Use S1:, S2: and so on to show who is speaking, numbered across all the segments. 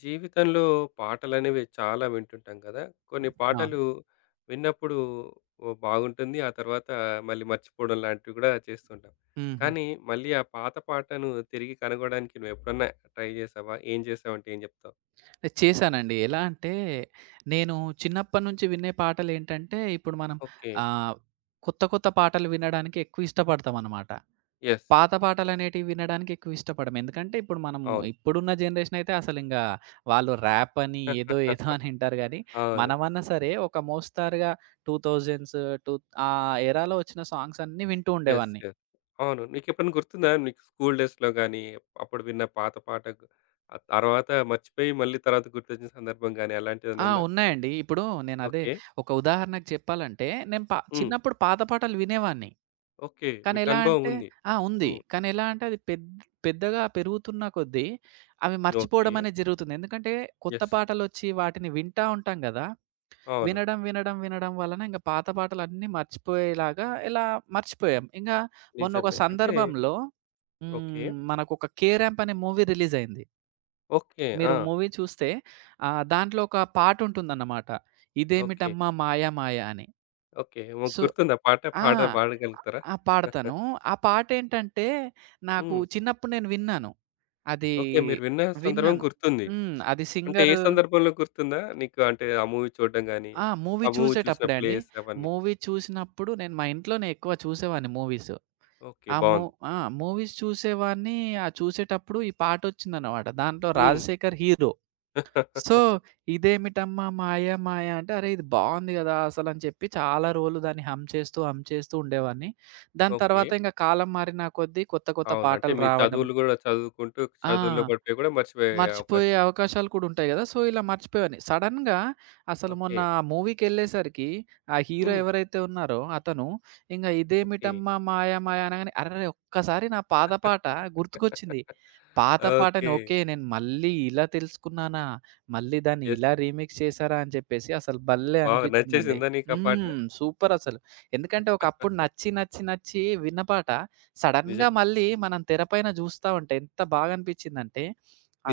S1: జీవితంలో పాటలనేవి చాలా వింటుంటాం కదా! కొన్ని
S2: ఆ!
S1: పాటలు విన్నప్పుడు ఓ బాగుంటుంది. ఆ తర్వాత మళ్ళీ మర్చిపోవడం లాంటివి కూడా చేస్తుంటాం.
S2: హుహు.
S1: కానీ మళ్ళీ ఆ పాత పాటను తిరిగి కనుగొనడానికి నువ్వెప్పుడన్నా ట్రై జేశావా? ఏం జేశావంటే ఏం జెప్తావు?
S2: నేను చేశానండి. ఎలా అంటే నేను చిన్నప్పటి నుంచి వినే పాటలేంటంటే, ఇప్పుడు మనం
S1: ఓకే.
S2: ఆహ్, కొత్త కొత్త పాటలు వినడానికి ఎక్కువ ఇష్టపడతామనమాట.
S1: యెస్.
S2: పాత పాటలనేటివి వినడానికి ఎక్కువ ఇష్టపడం. ఎందుకంటే
S1: అవును.
S2: ఇప్పుడున్న జనరేషన్ అయితే అసలింగా వాళ్ళు ర్యాప్ అని ఏదో ఏదో అని వింటారు గానీ,
S1: అవును.
S2: మనమన్నా సరే ఒక మోస్తారుగా 2000స్ టూ ఆ ఎరాలో వచ్చిన సాంగ్స్ అన్నీ వింటూ
S1: యెస్.
S2: ఉండేవాడిని.
S1: యెస్. అవును. నీకెప్పుడన్నా గుర్తుందా? నీకు స్కూల్ డేస్‌లో గాని, అప్పుడు విన్న ఆ తర్వాత మర్చిపోయి మళ్ళీ తర్వాత గుర్తొచ్చిన సందర్భం గాని అలాంటిదేమైనా
S2: ఆ!
S1: ఉందా?
S2: ఉన్నాయండి. ఇప్పుడు నేనదే
S1: ఓకే.
S2: ఒక ఉదాహరణకు చెప్పాలంటే, నేను పా
S1: హ్మ్.
S2: చిన్నప్పుడు పాత పాటలు వినేవాడిని.
S1: ఓకే.
S2: కానీ
S1: మీకు
S2: ఎలా
S1: అనుభవం
S2: అంటే
S1: ఉంది.
S2: ఆ! ఉంది.
S1: హ్మ్.
S2: కానీ ఎలా అంటే అది పెద్ పెద్దగా పెరుగుతున్న కొద్దీ అవి
S1: ఓకే.
S2: మర్చిపోవడం అనేది జరుగుతుంది. ఎందుకంటే కొత్త
S1: యెస్.
S2: పాటలొచ్చి వాటిని వింటా ఉంటాం గదా!
S1: అవును.
S2: వినడం, వినడం, వినడం వలన ఇంక పాత పాటలన్నీ మర్చిపోయేలాగా ఇలా మర్చిపోయాం. ఇంగా మొన్న ఒక
S1: నిజమే. అంటే
S2: సందర్భంలో
S1: ఓకే.
S2: మనకొక 'కే ర్యాంప్' అనే మూవీ రిలీజయింది.
S1: ఓకే.
S2: మీరు
S1: ఆ!
S2: మూవీ చూస్తే దాంట్లో ఒక పాటుంటుందన్నమాట.
S1: ఓకే.
S2: ఇదేమిటమ్మా మాయ మాయ అని.
S1: ఓకే. మీకు
S2: సో
S1: గుర్తుందా పాట?
S2: ఆ!
S1: పాట పాడగలుగుతారా?
S2: ఆ! పాడతాను. ఆ పాటేంటంటే, నాకు
S1: హ్మ్.
S2: చిన్నప్పుడు నేను విన్నాను. అది
S1: ఓకే. మీరు విన్న సందర్భం
S2: విన్నాను.
S1: గుర్తుంది.
S2: హ్మ్. అది
S1: అంటే ఏ
S2: సింగరు
S1: సందర్భంలో గుర్తుందా? నీకు అంటే ఆ మూవీ చూడడం గాని,
S2: ఆ! మూవీ
S1: ఆ మూవీ చూసిన
S2: చూసేటప్పుడే అండి.
S1: ప్లేస్ అవన్నీ.
S2: మూవీ చూసినప్పుడు నేను మా ఇంట్లోనే ఎక్కువ చూసేవాడిని మూవీస్.
S1: ఓకే.
S2: ఆ మూ
S1: బావుంది.
S2: ఆ! మూవీస్ చూసేవాడిని. ఆ చూసేటప్పుడు ఈ పాటొచ్చిందనమాట. దాంట్లో
S1: హ్మ్.
S2: రాజశేఖర్ హీరో. సో, ఇదేమిటమ్మా మాయ మాయ అంటే, అరే! ఇది బావుంది గదా! అసలని చెప్పి చాలా రోజులు దాన్ని హమ్ చేస్తూ, హమ్ చేస్తూ ఉండేవాడిని. దాని
S1: ఓకే.
S2: తర్వాత ఇంక కాలం మారిన కొద్దీ కొత్త కొత్త
S1: అవును. అంటే
S2: పాటలు
S1: మీ
S2: రావడం
S1: చదువులు గూడా చదువుకుంటూ
S2: ఆ!
S1: చదువుల్లో పడిపోయి గూడా మర్చిపోయే
S2: మర్చిపోయే
S1: అవకాశం ఉంది.
S2: అవకాశాలు కూడా ఉంటాయి గదా! సో, ఇలా మర్చిపోయేవాడిని. సడెన్‌గా అసలు
S1: ఓకే.
S2: మొన్న మూవీకెళ్ళేసరికి ఆ హీరో
S1: హ్మ్.
S2: ఎవరైతే ఉన్నారో అతను, ఇంగ
S1: ఓకే.
S2: ఇదేమిటమ్మా మాయ మాయ అనంగానే అరెరే! ఒక్కసారి నా పాత పాట గుర్తుకొచ్చింది. పాత పాటని
S1: ఓకే.
S2: ఓకే. నేను మళ్ళీ ఇలా తెలుసుకున్నానా? మళ్ళీ దాన్ని
S1: యెస్.
S2: ఇలా రీమిక్స్ చేశారా? అని చెప్పేసి అసలు భలే
S1: బాగా
S2: అనిపించిందండి.
S1: నచ్చేసిందా నీకా పాట?
S2: హ్మ్. సూపర్ అసలు. ఎందుకంటే ఒకప్పుడు నచ్చి, నచ్చి, నచ్చి విన్న పాట సడెన్‌గా
S1: నిజం.
S2: మళ్ళీ మనం తెర పైన జూస్తా ఉంటే ఎంత బాగా అనిపించిందంటే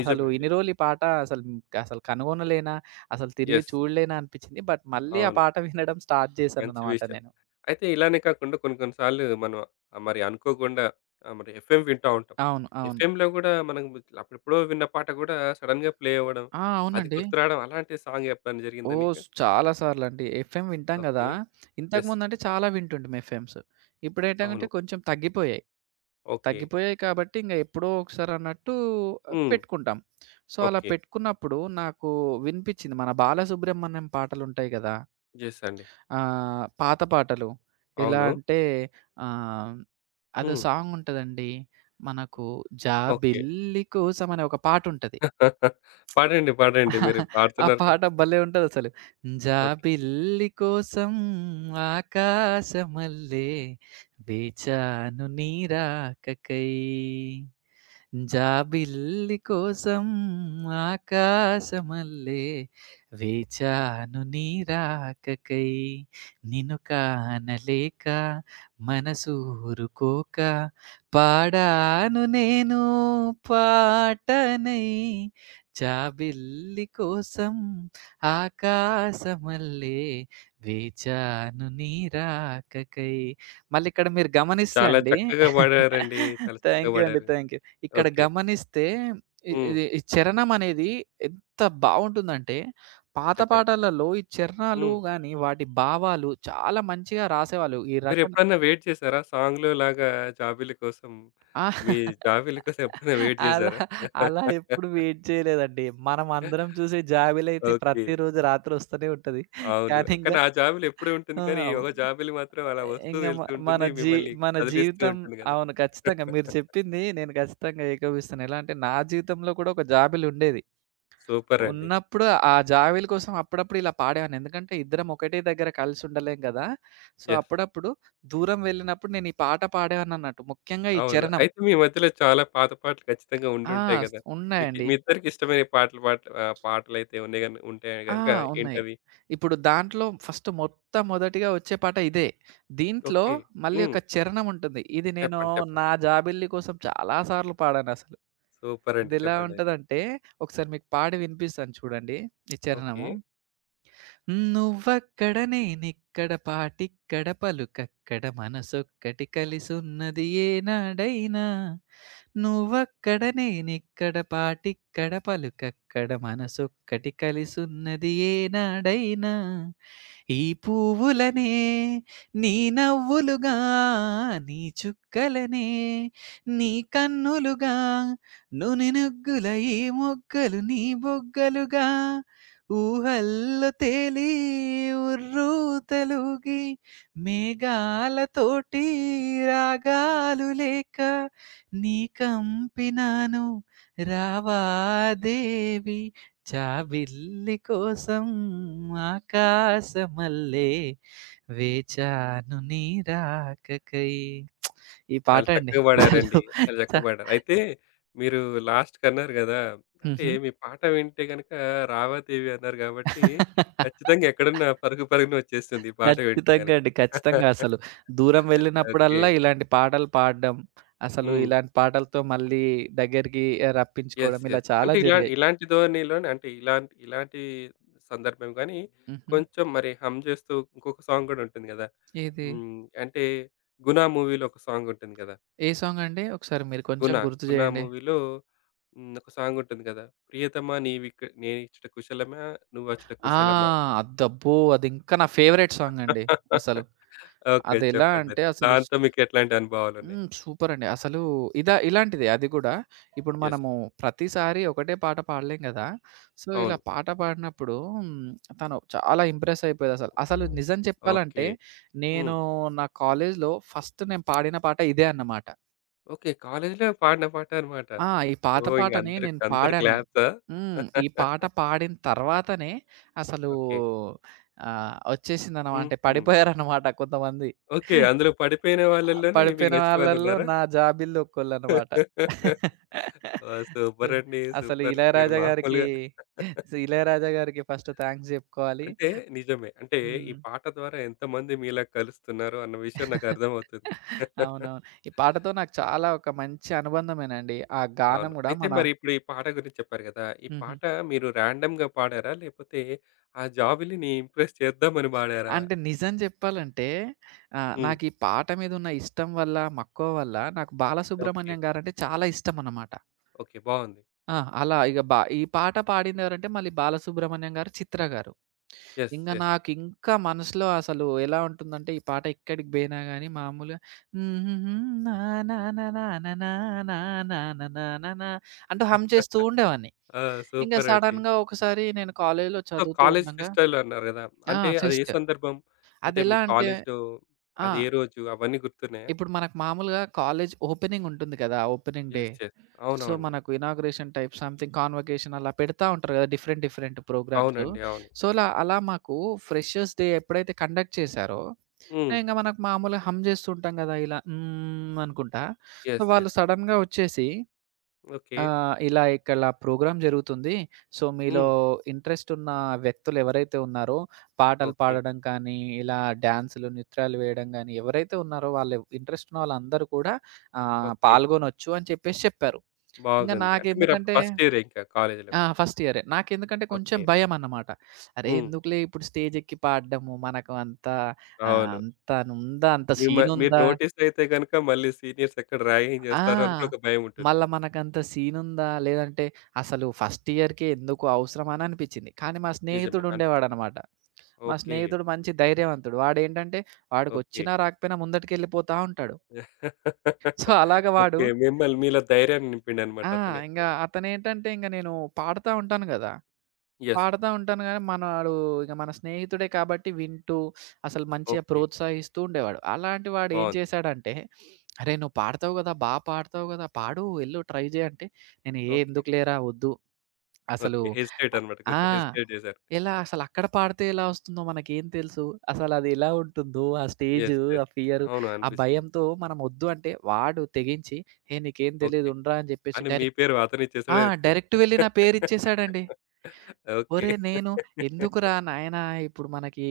S2: అసలు
S1: అండి.
S2: ఇన్ని రోజులు ఈ పాట అసలు అసలు కనుగొనలేనా? అసలు తిరిగి
S1: యెస్.
S2: చూడలేనా అనిపిచ్చింది. బట్ మళ్ళీ ఆ
S1: అవును.
S2: పాట వినడం స్టార్ట్
S1: మంచి
S2: చేశానన్నమాట
S1: విషయం.
S2: నేను.
S1: అయితే ఇలానే కాకుండా కొన్ని కొన్ని సార్లు మనం ఆహ్, మరి అనుకోకుండా ఆహ్, మరి ఎఫ్ఎం వింటా ఉంటాం.
S2: అవును. అవును.
S1: ఎఫ్ఎంలో గూడా మనం అప్పుడెప్పుడో విన్న పాట గూడా సడెన్‌గా ప్లే అవ్వడం,
S2: ఆ!
S1: అది
S2: అవునండి.
S1: గుర్తురావడం అలాంటి సాంగ్ ఎప్పుడైనా జరిగిందా
S2: ఓహ్!
S1: నీకు?
S2: చాలా సార్లండి. ఎఫ్ఎం వింటాం గదా!
S1: ఓకే. యెస్.
S2: ఇంతకుముందంటే చాలా వింటుంటిమి ఎఫ్ఎమ్స్. ఇప్పుడేంటంటే
S1: అవును.
S2: కొంచెం తగ్గిపోయాయి.
S1: ఓకే.
S2: తగ్గిపోయాయి కాబట్టి ఇంగ ఎప్పుడో ఒకసారన్నట్టు
S1: హ్మ్.
S2: పెట్టుకుంటాం. సో, అలా
S1: ఓకే.
S2: పెట్టుకున్నప్పుడు నాకు వినిపిచ్చింది. మన బాలసుబ్రహ్మణ్యం పాటలుంటాయి గదా!
S1: యెస్ అండి.
S2: పాత పాటలు. ఎలా
S1: అవును.
S2: అంటే ఆహ్, అదో
S1: హ్మ్.
S2: సాంగ్ ఉంటదండి. మనకు
S1: ఓకే.
S2: 'జాబిల్లి కోసం' అనే ఒక పాటుంటది.
S1: పాడండి. పాడండి. మీరు
S2: ఆ
S1: పాడుతున్నారు కదా!
S2: పాట భలే ఉంటదసలు.
S1: ఓకే.
S2: జాబిల్లి కోసం ఆకాశమల్లే వేచాను నీ రాకకై. జాబిల్లి కోసం ఆకాశమల్లే వేచాను నీ రాకకై నిన్ను కానలేక మనసూరుకోక పాడాను నేను పాటనై జాబిల్లి కోసం ఆకాశమల్లే వేచాను నీ రాకకై మళ్ళీ ఇక్కడ మీరు గమనిస్తే
S1: చాలా
S2: అండి
S1: చక్కగా పాడారండి. చాలా చక్కగా
S2: థ్యాంక్ యూ అండి
S1: పాడారు.
S2: థ్యాంక్ యూ ఇక్కడ
S1: ఓకే.
S2: గమనిస్తే ఇ
S1: హ్మ్.
S2: ఇది ఈ చరణమనేది ఎంత బావుంటుందంటే, పాత
S1: చెప్పండి.
S2: పాటలలో ఈ చరణాలు
S1: హ్మ్.
S2: గాని, వాటి భావాలు చాలా మంచిగా రాసేవాళ్ళు. ఈ రచన
S1: మీరెప్పుడన్నా వెయిట్ చేసారా? సాంగ్‌లో లాగా జాబిల్లి కోసం,
S2: ఆ!
S1: మీ జాబిల్లి కోసం ఎప్పుడైనా వెయిట్
S2: అలా
S1: చేసారా?
S2: అలా ఎప్పుడు వెయిట్ చేయలేదండి. మనం అందరం చూసే జాబిలయితే
S1: ఓకే.
S2: ప్రతిరోజు రాత్రొస్తూనే ఉంటది.
S1: అవును.
S2: కానీ ఇంగ
S1: కానీ ఆ జాబిల్లి ఎప్పుడూ ఉంటుంది కానీ,
S2: ఆ!
S1: ఒక జాబిల్లి మాత్రం అలా వస్తూ
S2: ఇంగ మ
S1: వెళ్తూ
S2: మన
S1: ఉంటుంది.
S2: జీ
S1: మిమ్మల్ని
S2: మన
S1: కదిలిస్తూ
S2: జీవితం
S1: ఉంటుంది కదా!
S2: అవును. ఖచ్చితంగా. మీరు చెప్పింది నేను ఖచ్చితంగా ఏకీభవిస్తాను. ఎలా అంటే, నా జీవితంలో కూడా ఒక జాబిలుండేది.
S1: సూపర్ అండి.
S2: ఉన్నప్పుడు ఆ జావిలి కోసం అప్పుడప్పుడు ఇలా పాడేవాడిని. ఎందుకంటే ఇద్దరం ఒకటే దగ్గర కలిసి ఉండలేం గదా! So,
S1: yes.
S2: అప్పుడప్పుడు దూరం వెళ్ళినప్పుడు నేను ఈ పాట పాడేవాడినన్నట్టు. ముఖ్యంగా ఈ
S1: అవును.
S2: చరణం.
S1: అయితే మీ మధ్యలో చాలా పాత పాటలు ఖచ్చితంగా
S2: ఆ!
S1: ఉండుంటాయి గదా! మీకి
S2: ఉన్నాయండి.
S1: మీ ఇద్దరికి ఇష్టమైన పాటలు పాట ఆ, పాటలు ఆహ్, పాటలైతే ఉన్నాయి గను ఉంటే
S2: ఆ!
S1: గనుక
S2: ఉన్నాయి.
S1: ఏంటవి?
S2: ఇప్పుడు దాంట్లో ఫస్ట్ మొట్టమొదటిగా వచ్చే పాట ఇదే. దీంట్లో
S1: ఓకే.
S2: మళ్ళీ
S1: హ్మ్.
S2: ఒక చరణం ఉంటుంది. ఇది నేను
S1: చెప్పండి. చెప్పండి.
S2: నా జాబిల్లి కోసం చాలా సార్లు పాడానసలు.
S1: సూపర్ అండి.
S2: ఇదెలా
S1: చెప్పండయితే.
S2: ఉంటదంటే ఒకసారి మీకు పాడి వినిపిస్తాను చూడండి ఈ
S1: ఓకే.
S2: చరణము. నువ్వక్కడ నేనిక్కడ పాటిక్కడ పలుకక్కడ మనసొక్కటి కలిసున్నది ఏనాడైనా నువ్వక్కడ నేనిక్కడ పాటిక్కడ పలుకక్కడ మనసొక్కటి కలిసున్నది ఏనాడైనా ఈ పువ్వులనే నీ నవ్వులుగా నీ చుక్కలనే నీ కన్నులుగా నుని నుగ్గుల ఈ మొగ్గలు నీ బొగ్గలుగా ఊహల్లో తేలి ఉర్రూతలుగి మేఘాలతోటి రాగాలు లేక నీ కంపినాను రావా దేవి జాబిల్లి కోసం ఆకాశమల్లే వేచాను నీ రాకకై. ఈ
S1: చాలా
S2: పాటండి.
S1: చక్కగా పాడారండి.
S2: అసలు
S1: చాలా
S2: చ
S1: చక్కగా పాడారు. అయితే మీరు లాస్ట్‌కన్నారు గదా! అంటే
S2: హుహు.
S1: మీ పాట వింటే గనక రావాదేవి అన్నారు గాబట్టి, ఖచ్చితంగా ఎక్కడున్నా పరుగు పరుగున వచ్చేస్తుంది ఈ పాట వింటే
S2: ఖచ్చితంగా
S1: గనక.
S2: అండి. ఖచ్చితంగా అసలు. దూరం
S1: ఓకే.
S2: వెళ్ళినప్పుడల్లా ఇలాంటి పాటలు పాడడం, అసలు
S1: హ్మ్.
S2: ఇలాంటి పాటలతో మళ్ళీ దగ్గరికి
S1: యెస్.
S2: రప్పించుకోవడం ఇలా
S1: యెస్.
S2: చాలా
S1: అంటే ఇలా
S2: జరిగాయి.
S1: ఇలాంటి ధోరణిలోనే అంటే ఇలాంటి ఇలాంటి సందర్భం గానీ,
S2: హుహు.
S1: కొంచెం మరి హమ్ జేస్తూ ఇంకొక సాంగ్ గూడా ఉంటుంది గదా!
S2: ఏది?
S1: హ్మ్. అంటే 'గునా' మూవీలో ఒక సాంగ్ ఉంటుంది గదా!
S2: ఏ సాంగ్ అండి? ఒకసారి మీరు కొంచెం
S1: 'గునా'
S2: గుర్తు
S1: 'గునా'
S2: చేయండి.
S1: మూవీలో హ్మ్. ఒక సాంగ్ ఉంటుంది గదా! ప్రియతమా నీవిక నేనిచ్చట కుశలమా నువ్వచ్చట
S2: ఆ!
S1: కుశలమా?
S2: అద్దబ్బో! అదింకా నా ఫేవరెట్ సాంగ్ అండి అసలు.
S1: ఓకే.
S2: అదెలా
S1: చెప్పండి.
S2: అంటే అసలు స్
S1: దాంతో మీకెట్లాంటి అనుభవాలున్నాయి?
S2: హ్మ్. సూపరండి. అసలు ఇదా ఇలాంటిదే అది గూడా. ఇప్పుడు
S1: యెస్.
S2: మనము ప్రతిసారి ఒకటే పాట పాడలేం గదా! సో, ఇలా
S1: అవును.
S2: పాట పాడినప్పుడు హ్మ్. తను చాలా ఇంప్రెస్ అయిపోయేదసలు. అసలు నిజం చెప్పాలంటే
S1: ఓకే. హ్మ్.
S2: నేను నా కాలేజ్‌లో ఫస్ట్ నేను పాడిన పాట ఇదే అన్నమాట.
S1: ఓకే. కాలేజీలో పాడిన పాట అన్నమాట.
S2: ఆ! ఈ పాత
S1: ఓహ్! ఇంక
S2: పాటని
S1: అందరు
S2: నేను
S1: అందరు
S2: పాడాను.
S1: క్లాప్సా?
S2: హ్మ్. ఈ పాట పాడిన తర్వాతనే అసలు
S1: ఓకే.
S2: వచ్చేసిందన్నమాట. అంటే
S1: హుహు.
S2: పడిపోయారన్నమాట కొంతమంది.
S1: ఓకే. అందులో పడిపోయిన వాళ్ళలోనే మీకు
S2: పడిపోయిన
S1: నచ్చిన
S2: వాళ్ళల్లో
S1: వాళ్ళున్నారా?
S2: నా జాబిల్లు ఒక్కళ్ళనమాట.
S1: ఆ!
S2: సో,
S1: సూపర్ అండి.
S2: అసలు
S1: సూపర్. మీరు
S2: 'ఇళయరాజా' గారికి
S1: మామూలుగా
S2: సో, 'ఇళయరాజా' గారికి ఫస్ట్ థాంక్స్ జెప్పుకోవాలి.
S1: అంటే నిజమే. అంటే ఈ
S2: హ్మ్.
S1: పాట ద్వారా ఎంతమంది మీలా కలుస్తున్నారు అన్న విషయం నాకు అర్థమవుతుంది.
S2: అవునవును. ఈ పాటతో నాకు చాలా ఒక మంచి అనుబంధమేనండి. ఆ గానం
S1: అవును.
S2: గూడా
S1: అయితే
S2: మన
S1: మరి ఇప్పుడు ఈ పాట గురించి చెప్పారు కదా! ఈ
S2: హుహు.
S1: పాట మీరు రాండమ్‌గా పాడారా? లేకపోతే ఆ జాబిల్లిని ఇంప్రెస్ చేద్దామని పాడారా?
S2: అంటే నిజం జెప్పాలంటే
S1: హ్మ్.
S2: నాకీ పాట మీదున్న ఇష్టం వల్ల, మక్కువ వల్ల నాకు
S1: ఓకే.
S2: 'బాలసుబ్రహ్మణ్యం' గారంటే చాలా ఇష్టమనమాట.
S1: ఓకే. బావుంది.
S2: ఆ! అలా ఇగ బా ఈ పాట పాడిందెవరంటే మళ్ళీ బాలసుబ్రహ్మణ్యం గారు, చిత్ర గారు.
S1: యెస్.
S2: ఇంగ
S1: యెస్.
S2: నాకింకా మనసులో అసలు ఎలా ఉంటుందంటే ఈ పాట ఎక్కడికి పోయినా గాని మామూలుగా నా నా నా నా నా నా నా నా నా నా నా నా అంటూ హమ్ చేస్తూ ఉండేవాన్ని.
S1: ఆ!
S2: ఇంగ
S1: సూపర్ అండి.
S2: సడెన్‌గా ఒకసారి నేను కాలేజీలో
S1: సో,
S2: చదువుతూ
S1: కాలేజ్
S2: ఉండంగా
S1: ఫెస్టివల్ అన్నారు గదా!
S2: ఆ!
S1: అంటే అది ఏ
S2: ఫెస్ట్
S1: సందర్భం? అంటే మీ
S2: అదెలా అంటే
S1: కాలేజ్‌లో
S2: ఆ!
S1: అది ఏ రోజు అవన్నీ గుర్తున్నాయా?
S2: ఇప్పుడు మనకు మామూలుగా కాలేజ్ ఓపెనింగ్ ఉంటుంది కదా! Opening day.
S1: Yes. Yes.
S2: So,
S1: అవునవునండి.
S2: మనకు ఇనాగ్రేషన్ టైప్ సంథింగ్ కాన్వొకేషన్ అలా పెడతా ఉంటారు కదా! Different, different programmes.
S1: అవునండి. అవును.
S2: సో, అలా అలా మాకు ఫ్రెషర్స్ డే ఎప్పుడైతే కండక్ట్ చేశారో,
S1: హ్మ్.
S2: ఇంక మనకు మామూలుగా హమ్ చేస్తూ ఉంటాం కదా! ఇలా హ్మ్ అనుకుంటా. So,
S1: yes.
S2: వాళ్ళు
S1: యెస్.
S2: సడెన్‌గా వచ్చేసి
S1: ఓకే.
S2: ఆ! ఇలా ఇక్కడ ప్రోగ్రామ్ జరుగుతుంది. సో, మీలో
S1: హ్మ్.
S2: ఇంట్రెస్ట్ ఉన్న వ్యక్తులు ఎవరైతే ఉన్నారో, పాటలు
S1: ఓకే.
S2: పాడడం కానీ, ఇలా డాన్సులు, నృత్యాలు వేయడం గానీ, ఎవరైతే ఉన్నారో వాళ్ళు ఇంట్రెస్ట్ ఉన్న వాళ్ళందరూ కూడా
S1: ఓకే.
S2: పాల్గొనొచ్చు అని చెప్పేసి చెప్పారు. ఇంగా
S1: బాగుంది. అంటే మీరప్పుడు
S2: నాకెందుకంటే
S1: ఫస్ట్ ఇయరే ఇంకా కాలేజ్‌లో.
S2: ఆ! ఫస్ట్ ఇయరే. నాకెందుకంటే కొంచెం
S1: ఓకే.
S2: భయమన్నమాట. అరే!
S1: హ్మ్.
S2: ఎందుకులే ఇప్పుడు స్టేజ్ ఎక్కి పాడడము, మనకు అంత ఆహ్,
S1: అవును.
S2: అంత ఉందా? అంత
S1: మీరు
S2: సీనుందా?
S1: నోటీస్ అయితే గనుక మళ్ళీ సీనియర్స్ ఎక్కడ ర్యాగింగ్ జేస్తారో అని
S2: ఆ!
S1: కూడా ఒక భయం ఉంటుంది.
S2: మళ్ళా మనకంత సీనుందా? లేదంటే అసలు ఫస్ట్ ఇయర్‌కే ఎందుకు అవసరమా? అని అనిపిచ్చింది. కానీ మా
S1: నిజమే అనిపిస్తుంది.
S2: స్నేహితుడుండేవాడనమాట. మా
S1: ఓకే.
S2: స్నేహితుడు మంచి ధైర్యవంతుడు. వాడేంటంటే
S1: ఓకే.
S2: వాడికొచ్చినా రాకపోయినా ముందటికెళ్ళిపోతా ఉంటాడు. సో, అలాగ వాడు
S1: ఓకే. మిమ్మల్ని మీలో ధైర్యాన్ని
S2: ఆ!
S1: నింపిండనమాట అతనే.
S2: ఇంగ అతనేంటంటే ఇంగ నేను పాడుతా ఉంటాను గదా!
S1: యెస్.
S2: పాడతా ఉంటాను గానీ, మనోడు ఇక మన స్నేహితుడే కాబట్టి వింటూ, అసలు మంచిగా
S1: ఓకే.
S2: ప్రోత్సహిస్తూ ఉండేవాడు. అలాంటి వాడు ఏం
S1: బావుంది.
S2: చేశాడంటే, "అరేయ్! నువ్వు పాడతావు గదా! బా పాడతావు గదా! పాడు ఎళ్ళు ట్రై జేయి" అంటే, నేను "ఏ
S1: ఓకే.
S2: ఎందుకు లేరా వద్దు. అసలు
S1: ఓకే. హెసిటేట్ అనమాట.
S2: ఆహ్, ఆ!
S1: కొంచెం హెసిటేట్ చేశారు.
S2: ఎలా అసలు అక్కడ పాడితే ఎలా వస్తుందో మనకేం తెలుసు? అసలది ఎలా ఉంటుందో? ఆ స్టేజు,
S1: యెస్.
S2: ఆ
S1: యెస్.
S2: ఫియరు,
S1: అవును.
S2: ఆ
S1: అనిపిస్తుంది.
S2: భయంతో మనం వద్దు" అంటే వాడు తెగించి, "ఏ నీకేం తెలీదు
S1: ఓకే.
S2: ఉండురా" అని జెప్పేసి
S1: అని మీ
S2: డైరెక్ట్
S1: పేరు
S2: ఆ!
S1: అతనిచ్చేసాడేంటి?
S2: డైరెక్ట్ వెళ్లి నా పేరిచ్చేసాడండి.
S1: ఓకే.
S2: ఒరేయ్! నేను ఎందుకురా నాయనా! ఇప్పుడు మనకి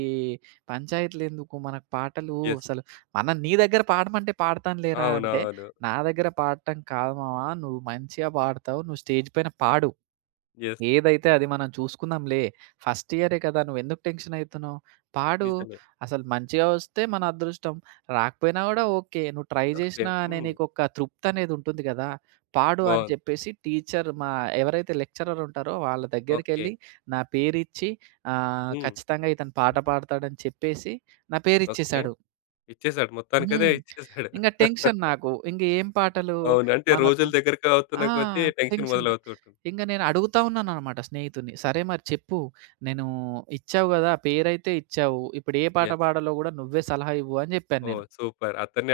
S2: పంచాయతీలెందుకు? మనకు పాటలు
S1: యెస్.
S2: అసలు మనం నీ దగ్గర పాడమంటే పాడతాను లేరా అంటే,
S1: అవునవును.
S2: నా దగ్గర పాడటం కాదు మామ. నువ్వు మంచిగా పాడతావు. నువ్వు స్టేజ్ పైన పాడు.
S1: యెస్.
S2: ఏదైతే అది మనం చూసుకుందాంలే. ఫస్ట్ ఇయరే కదా! నువ్వెందుకు టెన్షన్ అయితున్నావు? పాడు.
S1: నిజమే.
S2: అసలు మంచిగా వస్తే మన అదృష్టం. రాకపోయినా గూడా ఓకే. నువ్వు ట్రై
S1: ఓకే.
S2: జేసినా అనే
S1: హ్మ్.
S2: నీకొక తృప్తనేదుంటుంది గదా! పాడు అని
S1: బావుంది.
S2: చెప్పేసి టీచర్ మా ఎవరైతే లెక్చరర్ ఉంటారో వాళ్ళ
S1: ఓకే.
S2: దగ్గరికెళ్ళి నా పేరిచ్చి
S1: హ్మ్.
S2: ఖచ్చితంగా ఇతను పాట పాడతాడని చెప్పేసి నా
S1: ఓకే.
S2: పేరిచ్చేసాడు.
S1: ఇచ్చేసాడు. మొత్తానికైతే
S2: హ్మ్.
S1: ఇచ్చేసాడు.
S2: ఇంగ టెన్షన్ నాకు. ఇంగ ఏం పాటలు
S1: అవును. అంటే
S2: మనకు
S1: రోజులు దగ్గరకి అవుతున్న
S2: ఆ!
S1: కొద్దీ టెన్షన్
S2: టెన్షనుంటది.
S1: మొదలవుతూ ఉంటుంది.
S2: ఇంక నేను అడుగుతా ఉన్నాననమాట స్నేహితుడిని. "సరే మరి చెప్పు. నేను ఇచ్చావు గదా! పేరైతే ఇచ్చావు. ఇప్పుడు ఏ పాట
S1: యెస్.
S2: పాడాలో గూడా నువ్వే సలహా ఇవ్వు" అని జెప్పాను నేను.
S1: ఓహ్! సూపర్. అతన్నే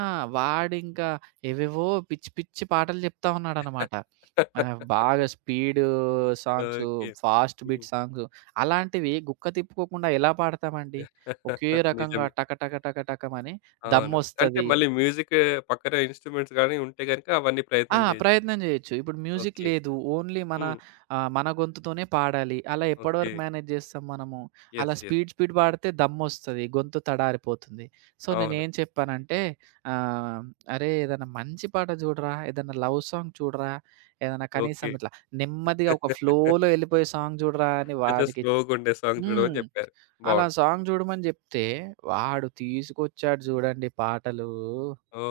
S2: ఆ! వాడింకా ఏవేవో పిచ్చి పిచ్చి పాటలు జెప్తా ఉన్నాడనమాట. బాగా స్పీడు సాంగ్సు,
S1: ఓకే.
S2: ఫాస్ట్
S1: హ్మ్.
S2: బీట్ సాంగ్సు అలాంటివి గుక్క తిప్పుకోకుండా ఎలా పాడతామండి? ఒకే రకంగా
S1: నిజమే.
S2: టక టక టక టకమని
S1: అవును. అంటే
S2: దమ్మొస్తది.
S1: మళ్ళీ మ్యూజిక్ పక్కన ఇన్‌స్ట్రుమెంట్స్ గాని ఉంటే గనుక అవన్నీ
S2: ఆ!
S1: ప్రయత్నం చేయొచ్చు.
S2: ప్రయత్నం జేయొచ్చు. ఇప్పుడు మ్యూజిక్
S1: ఓకే.
S2: లేదు. ఓన్లీ మన
S1: హ్మ్.
S2: మన గొంతుతోనే పాడాలి. అలా
S1: ఓకే.
S2: ఎప్పటివరకు మేనేజ్ జేస్తాం మనము? అలా
S1: యెస్. యెస్.
S2: స్పీడ్, స్పీడ్ పాడితే దమ్మొస్తది. గొంతు తడారిపోతుంది. సో,
S1: అవును.
S2: నేనేం చెప్పానంటే ఆహ్, "అరే! ఏదైనా మంచి పాట జూడరా, ఏదైనా లవ్ సాంగ్ చూడరా, ఏదైనా కనీసం
S1: ఓకే.
S2: ఇట్లా నెమ్మదిగా ఒక ఫ్లోలో ఎళ్ళిపోయే సాంగ్ జూడరా" అని
S1: కొంచెం
S2: వాడికి
S1: స్లోగుండే సాంగ్ చూడమని
S2: హ్మ్.
S1: చెప్పారు.
S2: అలా
S1: బావుంది.
S2: సాంగ్ జూడమని జెప్తే, వాడు తీసుకొచ్చాడు జూడండి పాటలు.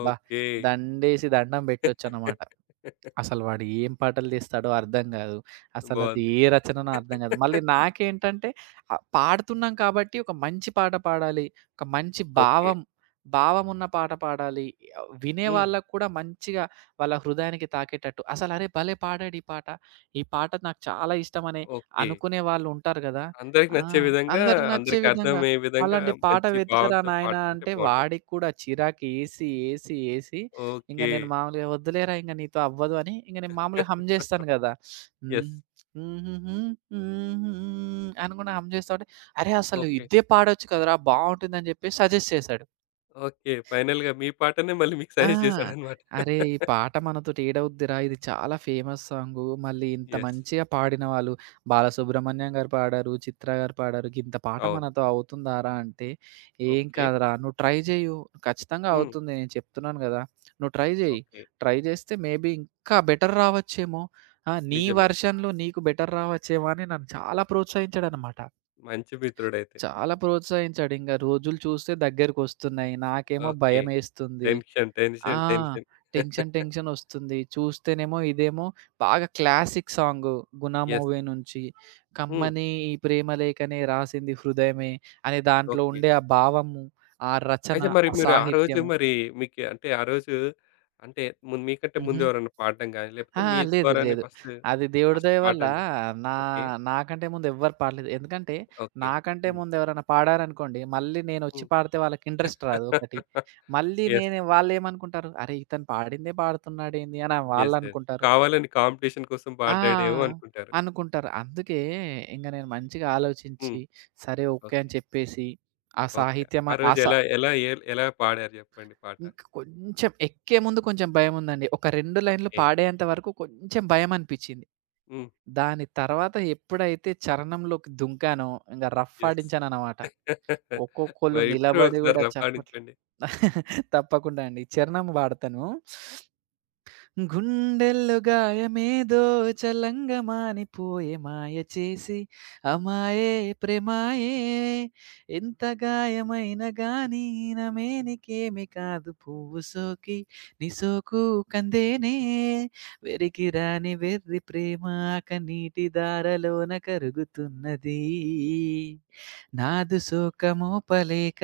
S2: అబ్బా! దండేసి దండం బెట్టొచ్చనమాట. అసలు వాడు ఏం పాటలు తీస్తాడో అర్థం గాదు. అసలది
S1: బావుంది.
S2: ఏ రచననో అర్థం గాదు. మళ్ళీ నాకేంటంటే పాడుతున్నాం కాబట్టి ఒక మంచి పాట పాడాలి. ఒక మంచి
S1: ఓకే.
S2: భావం, భావం ఉన్న పాట పాడాలి. వినే
S1: హ్మ్.
S2: వాళ్ళకి కూడా మంచిగా వాళ్ళ హృదయానికి తాకేటట్టు. అసలు అరే భలే! పాడాడు ఈ పాట. ఈ పాట నాకు చాలా ఇష్టమని
S1: ఓకే.
S2: అనుకునే వాళ్ళు ఉంటారు గదా!
S1: అందరికి
S2: ఆ!
S1: నచ్చే విధంగా,
S2: అందరికి నచ్చే
S1: అందరికి
S2: విధంగా
S1: అర్థమయ్యే విధంగా
S2: అలాంటి పాట
S1: మంచి
S2: వెతుకరా
S1: భావంతో
S2: నాయనా
S1: పాడుతుంటే
S2: అంటే
S1: బావుంటది.
S2: వాడికి కూడా చిరాకేసి, ఏసి, ఏసి ఇంక
S1: ఓకే.
S2: నేను మామూలుగా వద్దులేరా ఇంక నీతో అవ్వదు అని ఇంక నేను మామూలుగా హమ్ జేస్తాను గదా! హ్మ్.
S1: యెస్.
S2: హుహుహు, హుహుహు అని గూడా హమ్ జేస్తా ఉంటే, అరే! అసలు
S1: ఓకే.
S2: ఇదే పాడొచ్చు కదరా! బావుంటుందని జెప్పి సజెస్ట్ చేసాడు.
S1: ఓకే. ఫైనల్‌గా మీ పాటనే మళ్ళీ మీకు
S2: ఆ!
S1: సజెస్ట్ చేసాడన్నమాట.
S2: అరే! ఈ పాట మనతోటి ఏడవుద్దిరా! ఇది చాలా ఫేమస్ సాంగు. మళ్ళీ ఇంత
S1: యెస్.
S2: మంచిగా పాడిన వాళ్ళు బాలసుబ్రహ్మణ్యం గారు పాడారు, చిత్ర గారు పాడారు. గింత పాట
S1: అవును.
S2: మనతో అవుతుందారా! అంటే, "ఏం
S1: ఓకే.
S2: కాదురా! నువ్వు ట్రై జెయ్యు. ఖచ్చితంగా
S1: హ్మ్.
S2: అవుతుంది. నేను చెప్తున్నాను గదా! నువ్వు ట్రై జెయి.
S1: ఓకే.
S2: ట్రై జేస్తే మేబీ ఇంకా బెటర్ రావచ్చేమో. ఆ! నీ
S1: నిజమే.
S2: వెర్షన్‌లో నీకు బెటర్ రావచ్చేమో" అని నన్ను చాలా ప్రోత్సహించాడనమాట.
S1: మంచి మిత్రుడైతే.
S2: చాలా ప్రోత్సహించాడు. ఇంగ రోజులు చూస్తే దగ్గరికొస్తున్నాయి. నాకేమో
S1: ఓకే.
S2: భయమేస్తుంది.
S1: టెన్షన్,
S2: ఆ!
S1: Tension, tension.
S2: టెన్షన్ టెన్షన్ ఒస్తుంది. చూస్తేనేమో ఇదేమో బాగా classic song 'Guna'
S1: yes.
S2: Movie నుంచి.
S1: హ్మ్.
S2: కమ్మని ఈ ప్రేమలేఖనే రాసింది హృదయమే అనే దాంట్లో
S1: ఓకే.
S2: ఉండే ఆ భావము, ఆ రచన,
S1: అయితే మరి
S2: ఆ
S1: మీరు ఆ రోజు
S2: సాహిత్యము.
S1: మరి మీకు అంటే ఆ రోజు అంటే ముందు మీకంటే ముందు
S2: హుహు.
S1: ఎవరైనా పాడడం గాని, లేకపోతే
S2: ఆ!
S1: మీ
S2: లేదు.
S1: ద్వారానే
S2: లేదు.
S1: ఫస్ట్,
S2: అది దేవుడి
S1: ఫస్ట్
S2: దయ వల్ల
S1: పాడడం జరి
S2: నా
S1: ఓకే.
S2: నాకంటే ముందు ఎవ్వరు పాడలేదు. ఎందుకంటే
S1: ఓకే.
S2: నాకంటే
S1: హ్మ్.
S2: ముందు ఎవరైనా పాడారనుకోండి, మళ్ళీ నేనొచ్చి
S1: హ్మ్.
S2: పాడితే వాళ్ళకి ఇంట్రెస్ట్ రాదు ఒకటి. మళ్ళీ
S1: యెస్.
S2: నేను వాళ్ళేమనుకుంటారు, "అరే! ఇతను పాడిందే పాడుతున్నాడేంది" అని
S1: యెస్. యెస్.
S2: వాళ్ళనుకుంటారు.
S1: కావాలని కాంపిటీషన్ కోసం పాడాడేమో
S2: ఆ!
S1: అనుకుంటారు.
S2: అనుకుంటారు. అందుకే ఇంగ నేను మంచిగా
S1: హ్మ్.
S2: ఆలోచించి, సరే ఓకే
S1: ఓకే.
S2: అని చెప్పేసి, ఆ
S1: ఓకే.
S2: సాహిత్యం
S1: ఆ
S2: ఆ
S1: రోజు
S2: స
S1: ఎలా ఎలా ఎల్ ఎలా పాడారు జెప్పండి పాట?
S2: ఇంక కొంచెం ఎక్కే ముందు కొంచెం భయముందండి. ఒక 2 లైన్‌లు
S1: ఓకే.
S2: పాడేంత వరకు కొంచెం భయమనిపిచ్చింది.
S1: హ్మ్.
S2: దాని తర్వాత ఎప్పుడైతే చరణంలోకి దుంకానో, ఇంగ రఫ్
S1: యెస్.
S2: ఆడించాననమాట. ఒక్కొక్కళ్ళు
S1: మరి ఇప్పుడు
S2: నిలబడి
S1: ఒకసారి
S2: గూడా చప్పట్లు
S1: పాడించండి.
S2: తప్పకుండా అండి. చరణం పాడతాను. గుండెల్లో గాయమేదో చలంగమానిపోయే మాయ చేసి అమాయే ప్రేమాయే ఎంత గాయమైన గాని నమేనికేమి కాదు పువ్వు సోకి నీ సోకు కందేనే వెరికి రాని వెర్రి ప్రేమ కనీటి దారలోన కరుగుతున్నది నాదు సోకమోపలేక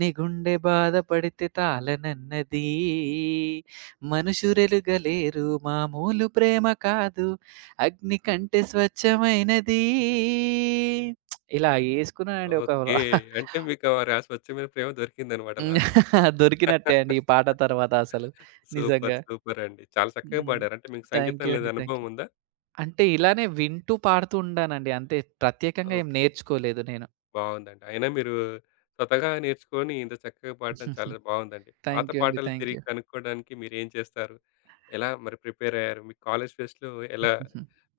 S2: నీ గుండె బాధపడితే తాళనన్నది మనుషురెలుగలేరు మామూలు ప్రేమ కాదు అగ్ని కంటే స్వచ్ఛమైనది ఇలా యేసుకున్నానండి ఒక
S1: ఓకే. అంటే మీకు మరి ఆ స్వచ్ఛమైన ప్రేమ దొరికిందన్నమాట
S2: హ్మ్.
S1: లాస్ట్.
S2: దొరికినట్టే అండి ఈ పాట తర్వాత అసలు
S1: సూపర్.
S2: నిజంగా.
S1: సూపర్ అండి. చాలా చక్కగా
S2: హ్మ్.
S1: పాడారు. అంటే మీకు
S2: థాంక్ యూ
S1: సంగీతంలో
S2: అండి. థాంక్
S1: అనుభవం
S2: యూ.
S1: ఉందా?
S2: అంటే ఇలానే వింటూ పాడుతూ ఉండానండి. అంతే ప్రత్యేకంగా ఏం
S1: ఓకే.
S2: నేర్చుకోలేదు నేను.
S1: బావుందండి. అయినా మీరు స్వతహాగా నేర్చుకొని ఇంత చక్కగా పాడడం చాలా బావుందండి. పాత
S2: థాంక్ యూ అండి.
S1: పాటలు
S2: థాంక్
S1: తిరిగి
S2: యూ.
S1: కనుక్కోవడానికి మీరేం చేస్తారు? ఎలా మరి ప్రిపేర్ అయ్యారు? మీ కాలేజ్ ఫెస్ట్‌లో ఎలా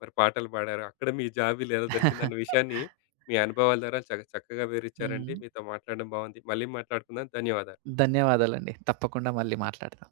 S1: మరి పాటలు పాడారు? అక్కడ మీ జాబిలు ఎలా దొరికిందన్న విషయాన్ని మీ అనుభవాల ద్వారా చక్కగా వివరించారండి.
S2: హ్మ్.
S1: మీతో మాట్లాడడం బావుంది. మళ్ళీ మాట్లాడుకుందాం. ధన్యవాదాలు.
S2: ధన్యవాదాలండి. తప్పకుండా మళ్ళీ మాట్లాడతాం.